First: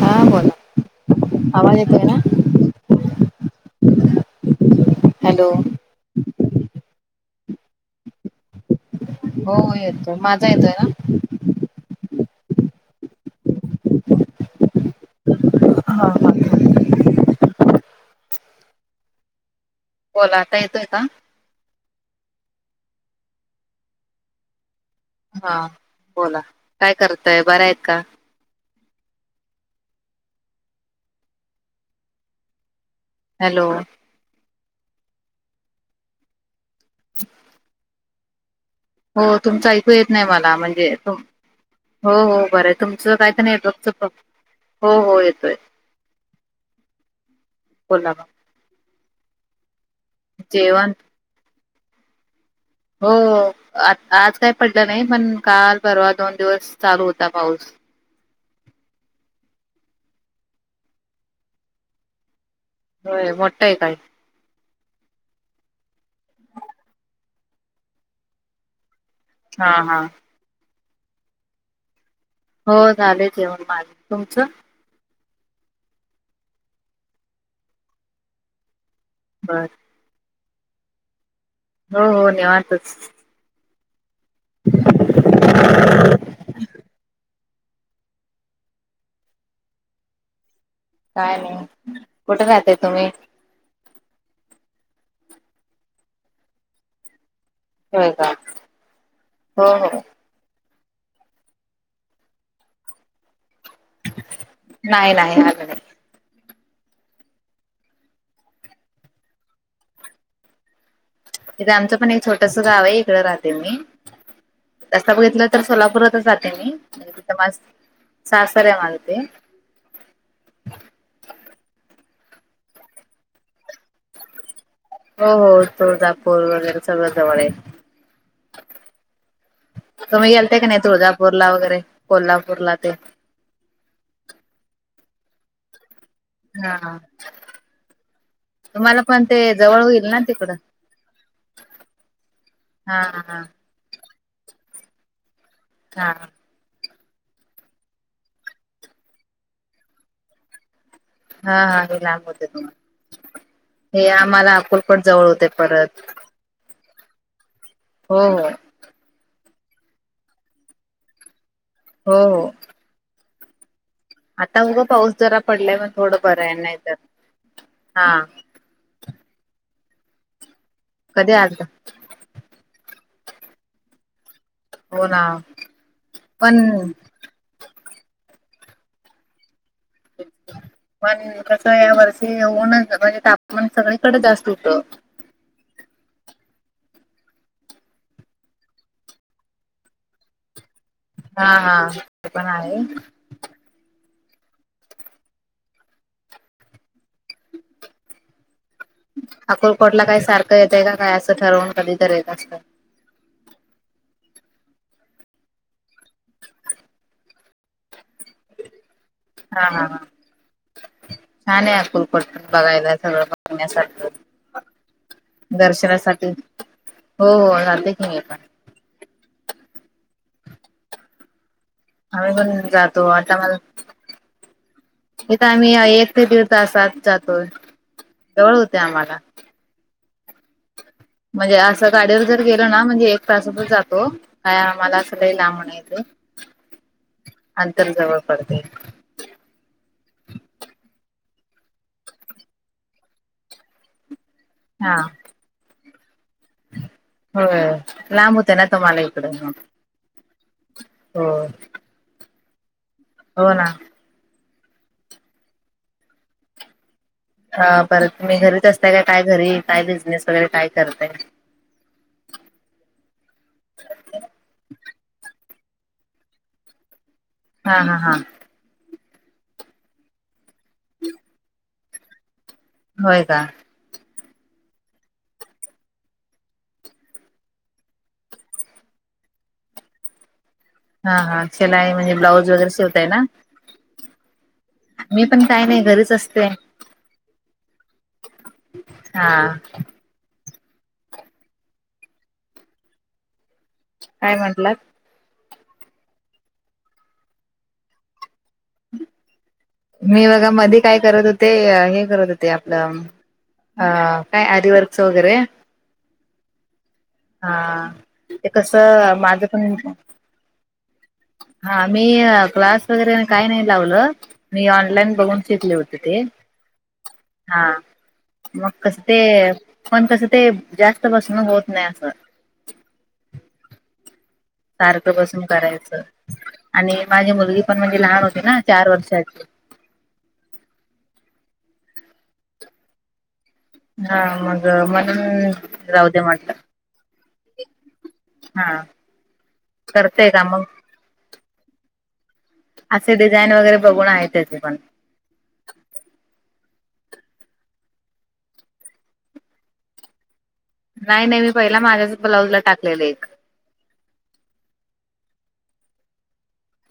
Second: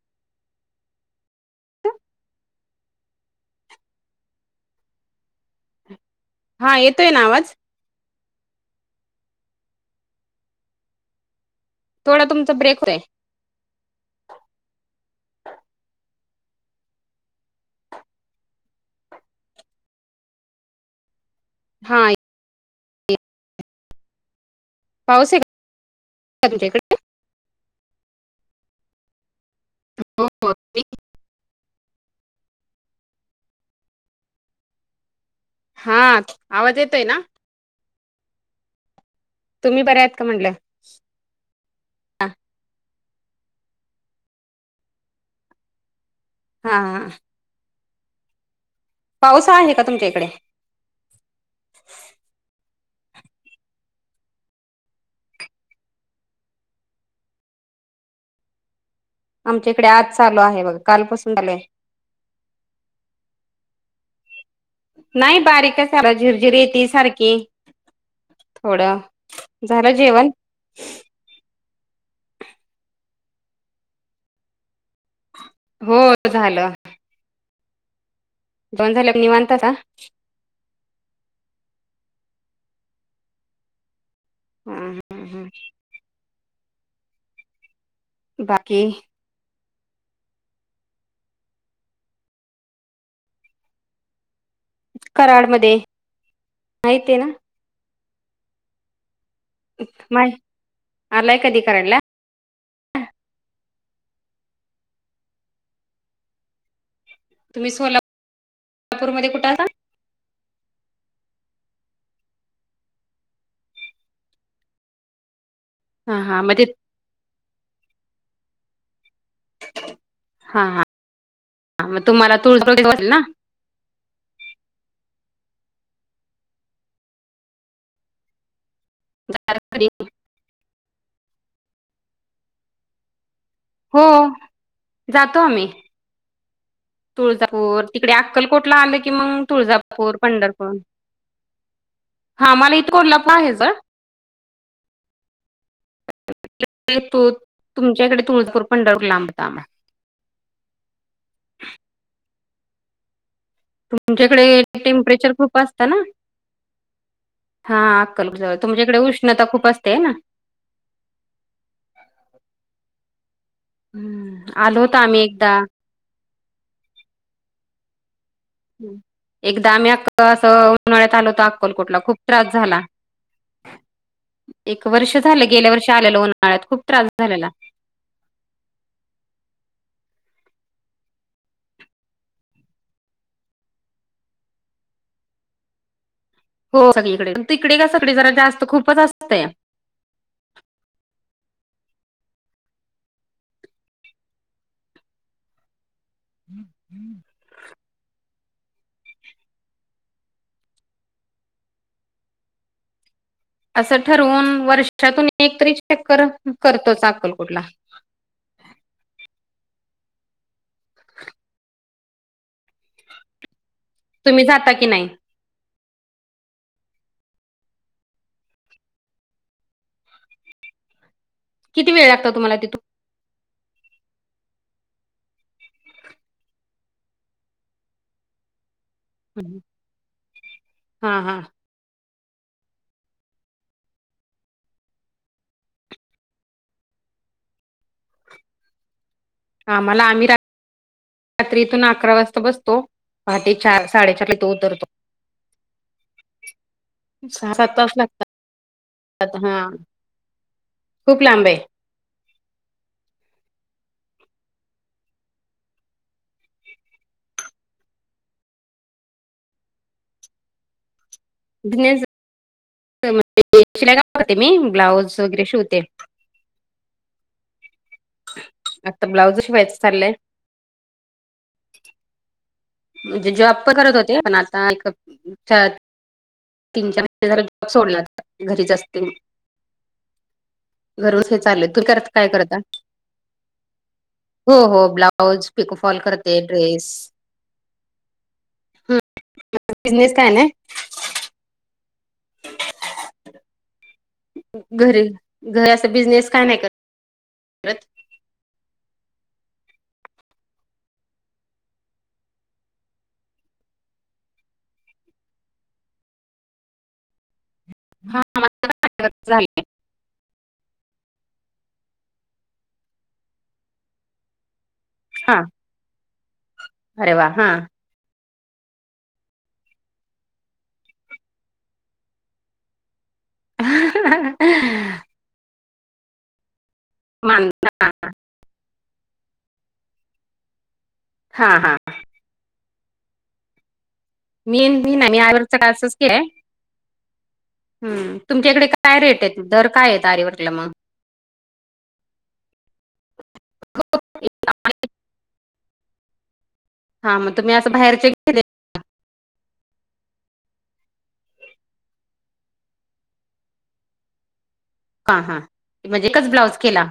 हा बोला आवाज येतोय ना हॅलो हा येतोय ना आवाज हो येतोय माझा येतोय ना थोडा तुमचा ब्रेक होतोय हा ह [unintelligible] बोला आता येतोय का? हा पाऊस आहे हा बोला का तुमच्या इकडे काय करतय बरं आहेत का हो हॅलो हा आवाज येतोय ना हो तुमचं तुम्ही ऐकू बऱ्या येत आहेत का नाही म्हटलं मला म्हणजे तुम्ही हो हो बरं आहे तुमचं काही तर नाही बघ हो हो येतोय हा. बोला. पावसा आहे का तुमच्या इकडे? जेवण. हो आ आज काही पडलं नाही पण काल परवा दोन दिवस चालू होता पाऊस. आमच्या इकडे आज चालू आहे बघ कालपासून चालूय. होय मोठं आहे का. नाही बारीक सार झिरझिरी येते सारखी थोडं. हा झालं हा जेवण? हो झालेचेऊन माग तुमचं. हो झालं. दोन झाले प बर निवनतात. हो हो निेवातच. हम् हम्. बाकी. काय नाही कुठे रहाते तुम्ही? कराड मध्ये माहित आहे ना? होय का. हो हो माय आलाय कधी कराडला? नाही नाही आ. तुम्ही सोलापू सोलापूर मध्ये कुठं राहता.? तथे आमचं पण एक छोटस गाव आहे इकड राहते मी. रस्ता बघितलं तर हा सोलापूरातच हा जाते मग ते मी म्हणजे तिथं माझ सारसर आहे माझ ते. हा हा मग तुम्हाला तुळुळल ना. हो हो तुळजापूर वगैरे सगळं जवळ आहे. झा तुम्ही गेल का नाही तुळजापूर ला वगैरे कोल्हापूरला ते. हो जातो आम्ही. हा. तुळजापूर तिकडे अक्कलकोटला आलं तुम्हाला की पण ते मग जवळ होईल तुळजापूर ना तिकडं पंढरपूर. हा मला इथ कोण लप आहे ज. हा. तू तुमच्या इकडे तुळजपूर पंढरूर लांबता आम्हाला. हा हा हे लांब होते तुम्हाला हे तुमच्या आम्हाला इकडे अकुलपट जवळ टेम्परेचर होते खूप असतं ना परत. हा हो अक्कल हो जवळ तुमच्या इकडे उष्णता खूप असते ना. हो हो. हम्म आता आलो मुगं होतो पाऊस आम्ही जरा एकदा पडलाय मग थोडं बरं आहे नाही तर हा. एकदा आम्ही अक्क असं उन्हाळ्यात आलो कधी होतो आलता अक्कलकोटला खूप त्रास झाला एक हो वर्ष ना झालं गेल्या वर्षी आलेल पण उन्हाळ्यात खूप त्रास झा झालेला आणि कस या वर्षी होऊनच म्हणजे तापमान सगळेकडे जास्त होत. हो सगळीकडे तकडे का सगळी जरा जास्त खूपच असतं. हा हा ते पण आहे. हम्म हम्म. अकुलकोटला काही सारखं येतय काय असं ठरवून कधी तर येत असतं असं ठरवून वर्षातून एक तरी चेककर करतो अक्कल कुठला हा हा ह छान ह फल कोट बघाय सगळ तुम्ही जाता की नाही दर्शनासाठी हो जाते की म पण किती वेळ लागतो आम्ही तुम्हाला पण जातो आता मला इथे आम्ही एक ते तीवथासात जातोय जवळ होते आम्हाला हम् म्हणजे अस गाडीवर जर गेलो ना म्हणजे एक तासातच जातो काय आ मला अस ल लांबण येथे अंतर जवळ पडते आम्हाला आम्ही रात्रीतून अकरा वाजता बसतो पहाट चार साडेचार ला तो तर हा सहा होय सात तास लांब होते ना तुम्हाला इकडे लागतात आ मग हा खूप हो लांब आहे हो ना हा परत तुम्ही घरीच असताय का काय घरी काय बिझनेस वगैरे काय करताय बिनेस शिलायाते मी ब्लाऊज वगैरे शिवते हा हा हा आता ब्लाउज शिवा्हायचं चाललंय होय म्हणजे का जॉब प करत होते पण आता एक तीन चार झा जॉब सोडला घरी जा असते हा गरच हे हा चाललय तू शिलाई करत म्हणजे काय ब्लाऊज करता वगैरे शिवताय ना हो हो मी पण ब्लाऊज काही नाही पिकफॉल घरीच करते असते ड्रेस हा बिझनेस काय ना काय म्हंटलात घरी घर अस बिझनेस का नाही करत करत मी बघा मध्ये काय करत होते हे करत होते आपलं अ काय आरवर्क्स वगैरे हा हा ते कसं माझं झाले पण हा मी क्लास वगैरे काही नाही लावलं मी ऑनलाईन बघून हा शेतले होते ते अरे वा हा मग कसं ते पण कसं ते जास्त बसून होत नाही असं ह सारखं बसून करायचं आणि माझी मान मुलगी पण म्हणजे लहान होती ना चार वर्षाची हा हा हा मग मी मी ना म्हणून मी आच का असच की राहू दे आहे म्हटलं हम्म तुमच्या इकडे हा काय रेट आहेत दर काय आहेत करतेय का आरवरटला मग असे डिझाईन वगैरे बघून आहे त्याचे पण हां मग तुम्ही असं बाहेरचे गे नाही नाही मी पहिला माझ्याच ब्लाऊज ला टाकलेलं एक हां हां म्हणजे एकच ब्लाऊज केला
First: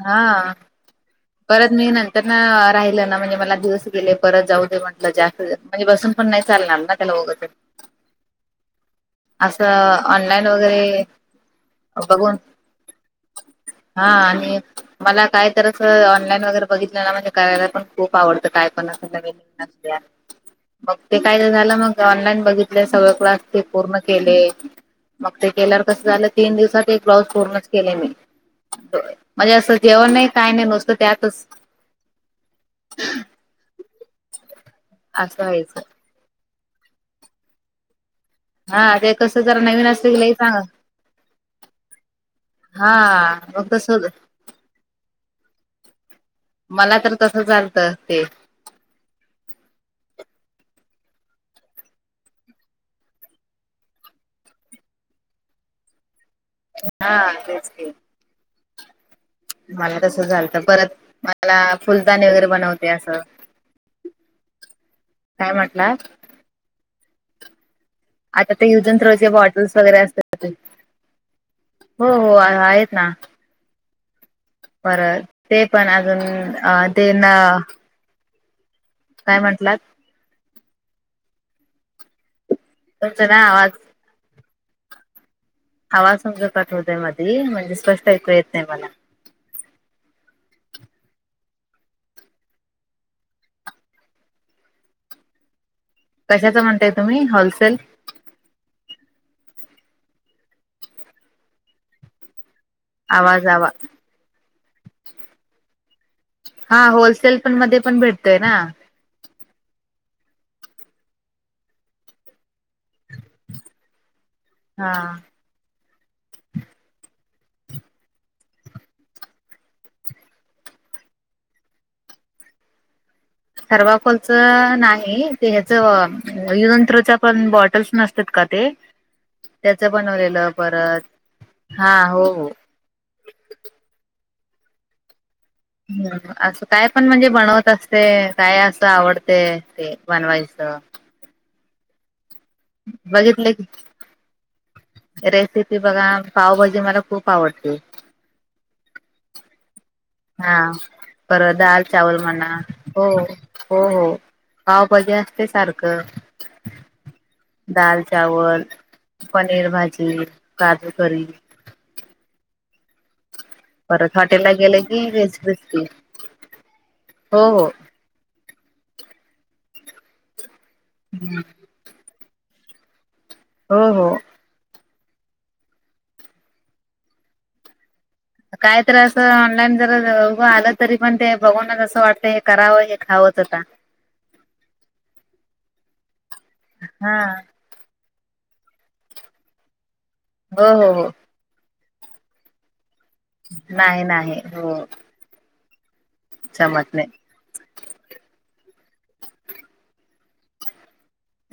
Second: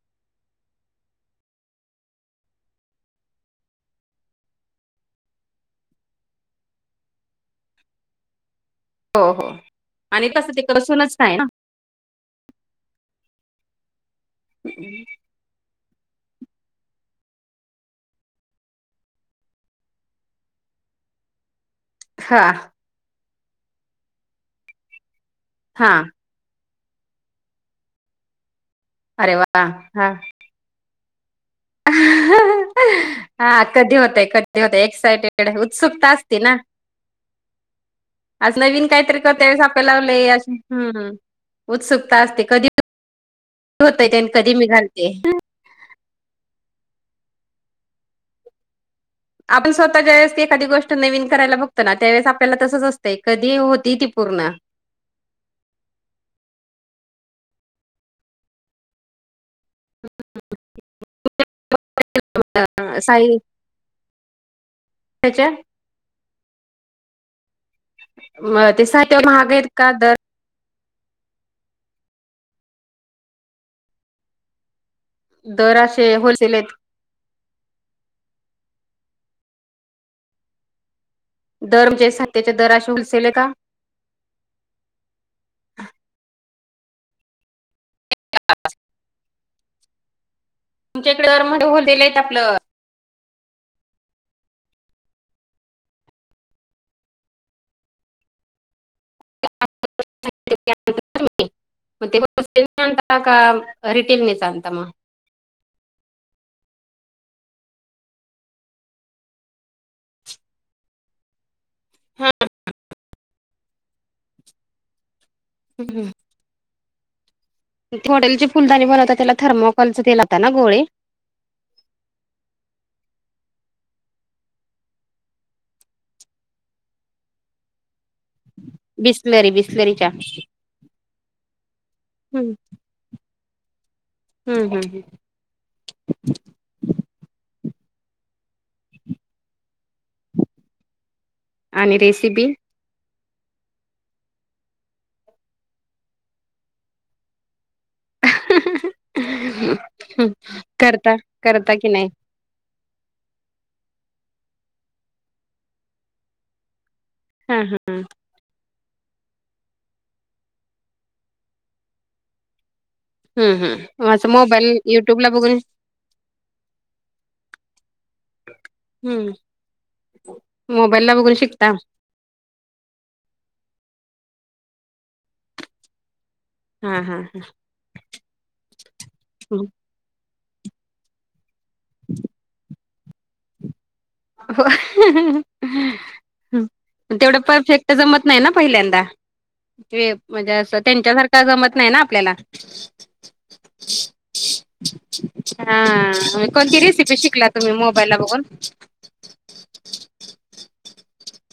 हा परत मी नंतर ना राहिलं ना म्हणजे मला दिवस गेले परत जाऊ दे म्हटलं जास् म्हणजे बसून पण नाही चालणार ना त्याला हो हो असं आणि ऑनलाईन तसं ते वगैरे कसूनच का ना बघून हा आणि मला काय तर ऑनलाईन वगैरे बघित म्हणजे करायला पण खूप आवडतं काय पण असल वे नल्या मग ते काय तर झालं मग. ऑनलाईन हा बघितल. सगळ क्लास ते पूर्ण केले. मग ते केल्यावर हा कसं झालं तीन दिवसात एक ब्लाउज पूर्णच केले मी. अरे म्हणजे वा असं हा जेवण नाही काय नाही नुसतं, त्यातच. [unintelligible] हा, कधी होतय. कधी होतय. एक्स असं यटेड, व्हायचं उत्सुकता असती ना. आज नवीन हा ते काहीतरी कसं करता जरा येस नवीन आपल्याला असलं की लई आस. चांगलं हम्म्. उत्सुकता असते. कधी हा मग तस होत ते, न कधी मी घालते. मला तर तसं झालतं, ते. आपण स्वतः ज्यावेळेस ती एखादी गोष्ट नवीन करायला बघतो ना. त्यावेळेस आपल्याला तसंच असतंय, कधी होतीय ती पूर्ण. [inaudible] हा, तेच की. मला तसं झालत. परत, मला फुलदाणी वगैरे बनवते असं. त्याच्या. [unintelligible] आता ते म युज न साहित्य थ्रोचे महाग आहेत बॉटल्स का वगैरे दर असतात. [unintelligible] हो, हो, हा आहेत ना. बर, ते दर पण असे अजून, होलसेल आहेत अ ते ना. काय म्हंटलात? दर म्हणजे [unintelligible] दर तुमचा अशे [unintelligible] ना का? आवाज आवाज तुमचा कट होतय मधी. म्हणजे, स्पष्ट ऐकू येत नाही मला. तुमच्याकड [unintelligible] आपलं. कशाच, म्हणताय तुम्ही? होलसेल. [unintelligible] आणता का आवाज आवा रिटेल मध्येच आणता मग. हा, होलसेल पण मध्ये पण भेटतय ना. हा, ह. हा. हम्. [unintelligible] फुलदाणी बनवता त्याला थर्मोकॉलच ते, लावता ना गोळे. थर्माकोलच नाही, ते ह्याच. यंत्रोच पण बॉटल्स नस तात का ते. बिस्लरी त्याच बिस्लरीच्या बनवलेलं. परत, हा, हो. हम्म, हम्, हम्. ह्, असं काय पण म्हणजे बनवत असते. काय असं आवडते, ते बनवायचं. आणि रेसिपी. बघितले की. रेसिपी बघा, पावभाजी मला खूप आवडते. ह [unintelligible] हम. हा. परत, दाल - नाही चावल म्हणा. हो. हो, हो. पावभाजी असते, सारखं. हा हा दाल -चावल, पनीर भाजी, काजू- करी. हम्, हम. परत आसं. हॉटेलला मोबाईल, गेले की युट्यूब ला व्हेज बघून. क्रिस्पी हो हो हम्म. मोबाईल ला बघून शिकता. हो, हो. हा, हा, हा. काय तर असं, ऑनलाईन जर उं आलं तरी, पण ते बघूनच असं वाटत, हे करावं. हे खावं. [unintelligible] हो. [unintelligible] हा तेवढं परफेक्ट जमत नाही ना, पहिल्यांदा. म्हणजे हो अस, हो हो त्यांच्यासारखं जमत नाही ना, आपल्याला. नाही नाही हो. हा कोणती जमत नाही रेसिपी शिकला तुम्ही मोबाईल ला बघून? [unintelligible]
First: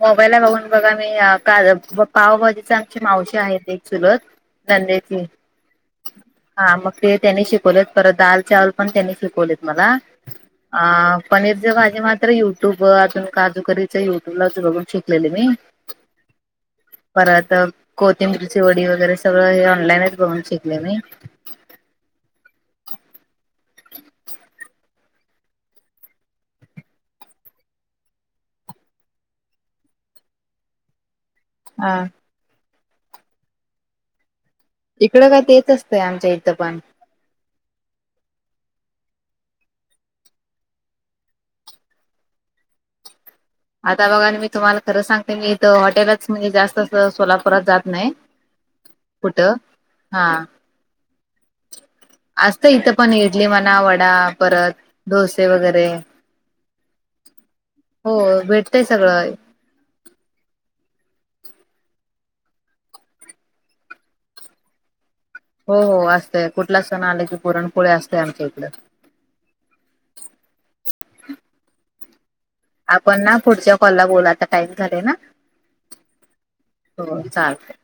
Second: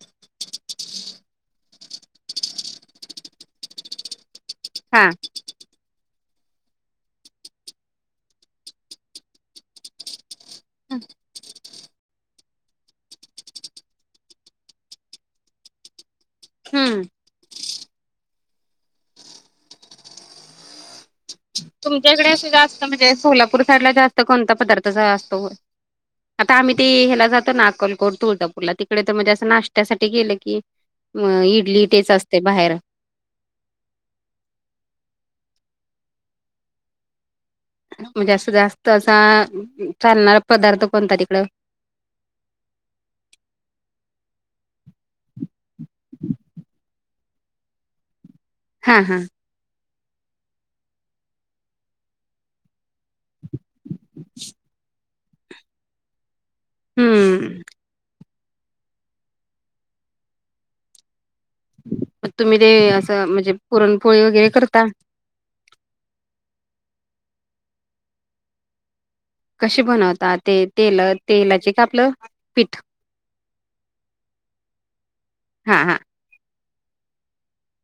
मोबाईलला बघून बघा आम्ही का पावभजीचे आमचे मावशी आहेत एक चुलत हा नंदेची हा मग ते त्यांनी शिकवलेत परत दाल चावल पण त्यांनी शिकवलेत मला. अ पनीरचे भाजी मात्र युट्यूब अजून काजूकरीच युट्यब तुला च बघून शकलेली मी. हम्म! परत कोथिंबिरची वडी वगैरे सगळं हे ऑनलाईनच बनून शिकले मी. तुमच्या इकडे असं जास्त म्हणजे सोलापूर साईडला जास्त कोणता पदार्थ ज असतो? आता आम्ही ते ह्याला जातो ना अकलकोट, तुळजापूरला तिकडे तर म्हणजे असं नाष्ट्यात्यासाठी गेलं की इडली हा. तेच असते बाहेर. इकडं का तेच असतंय आमच्या इथं पण. म्हणजे जास्त असा चालणार पदार्थ कोणता तिकडं आता बघा मी तुम्हाला खरं सांगते मी इथं हॉटेलच म्हणजे जास्त अस सोलापूरात जात नाही. हा हा! हा! असत इथं पण इडली म्हणा वडा परत डोसे वगैरे हम्म! हो भेटतंय सगळं. तुम्ही ते असं म्हणजे पुरणपोळी वगैरे करता? हो हो असतेय कुठला सण आलं की पुरणपोळे असते आमच्या इकड. कशी बनवता ते तेल तेलाची का आपलं पीठ? आपण ना पुढच्या कॉलला बोला आता टाईम झालाय ना. हा हा हो चालतंय.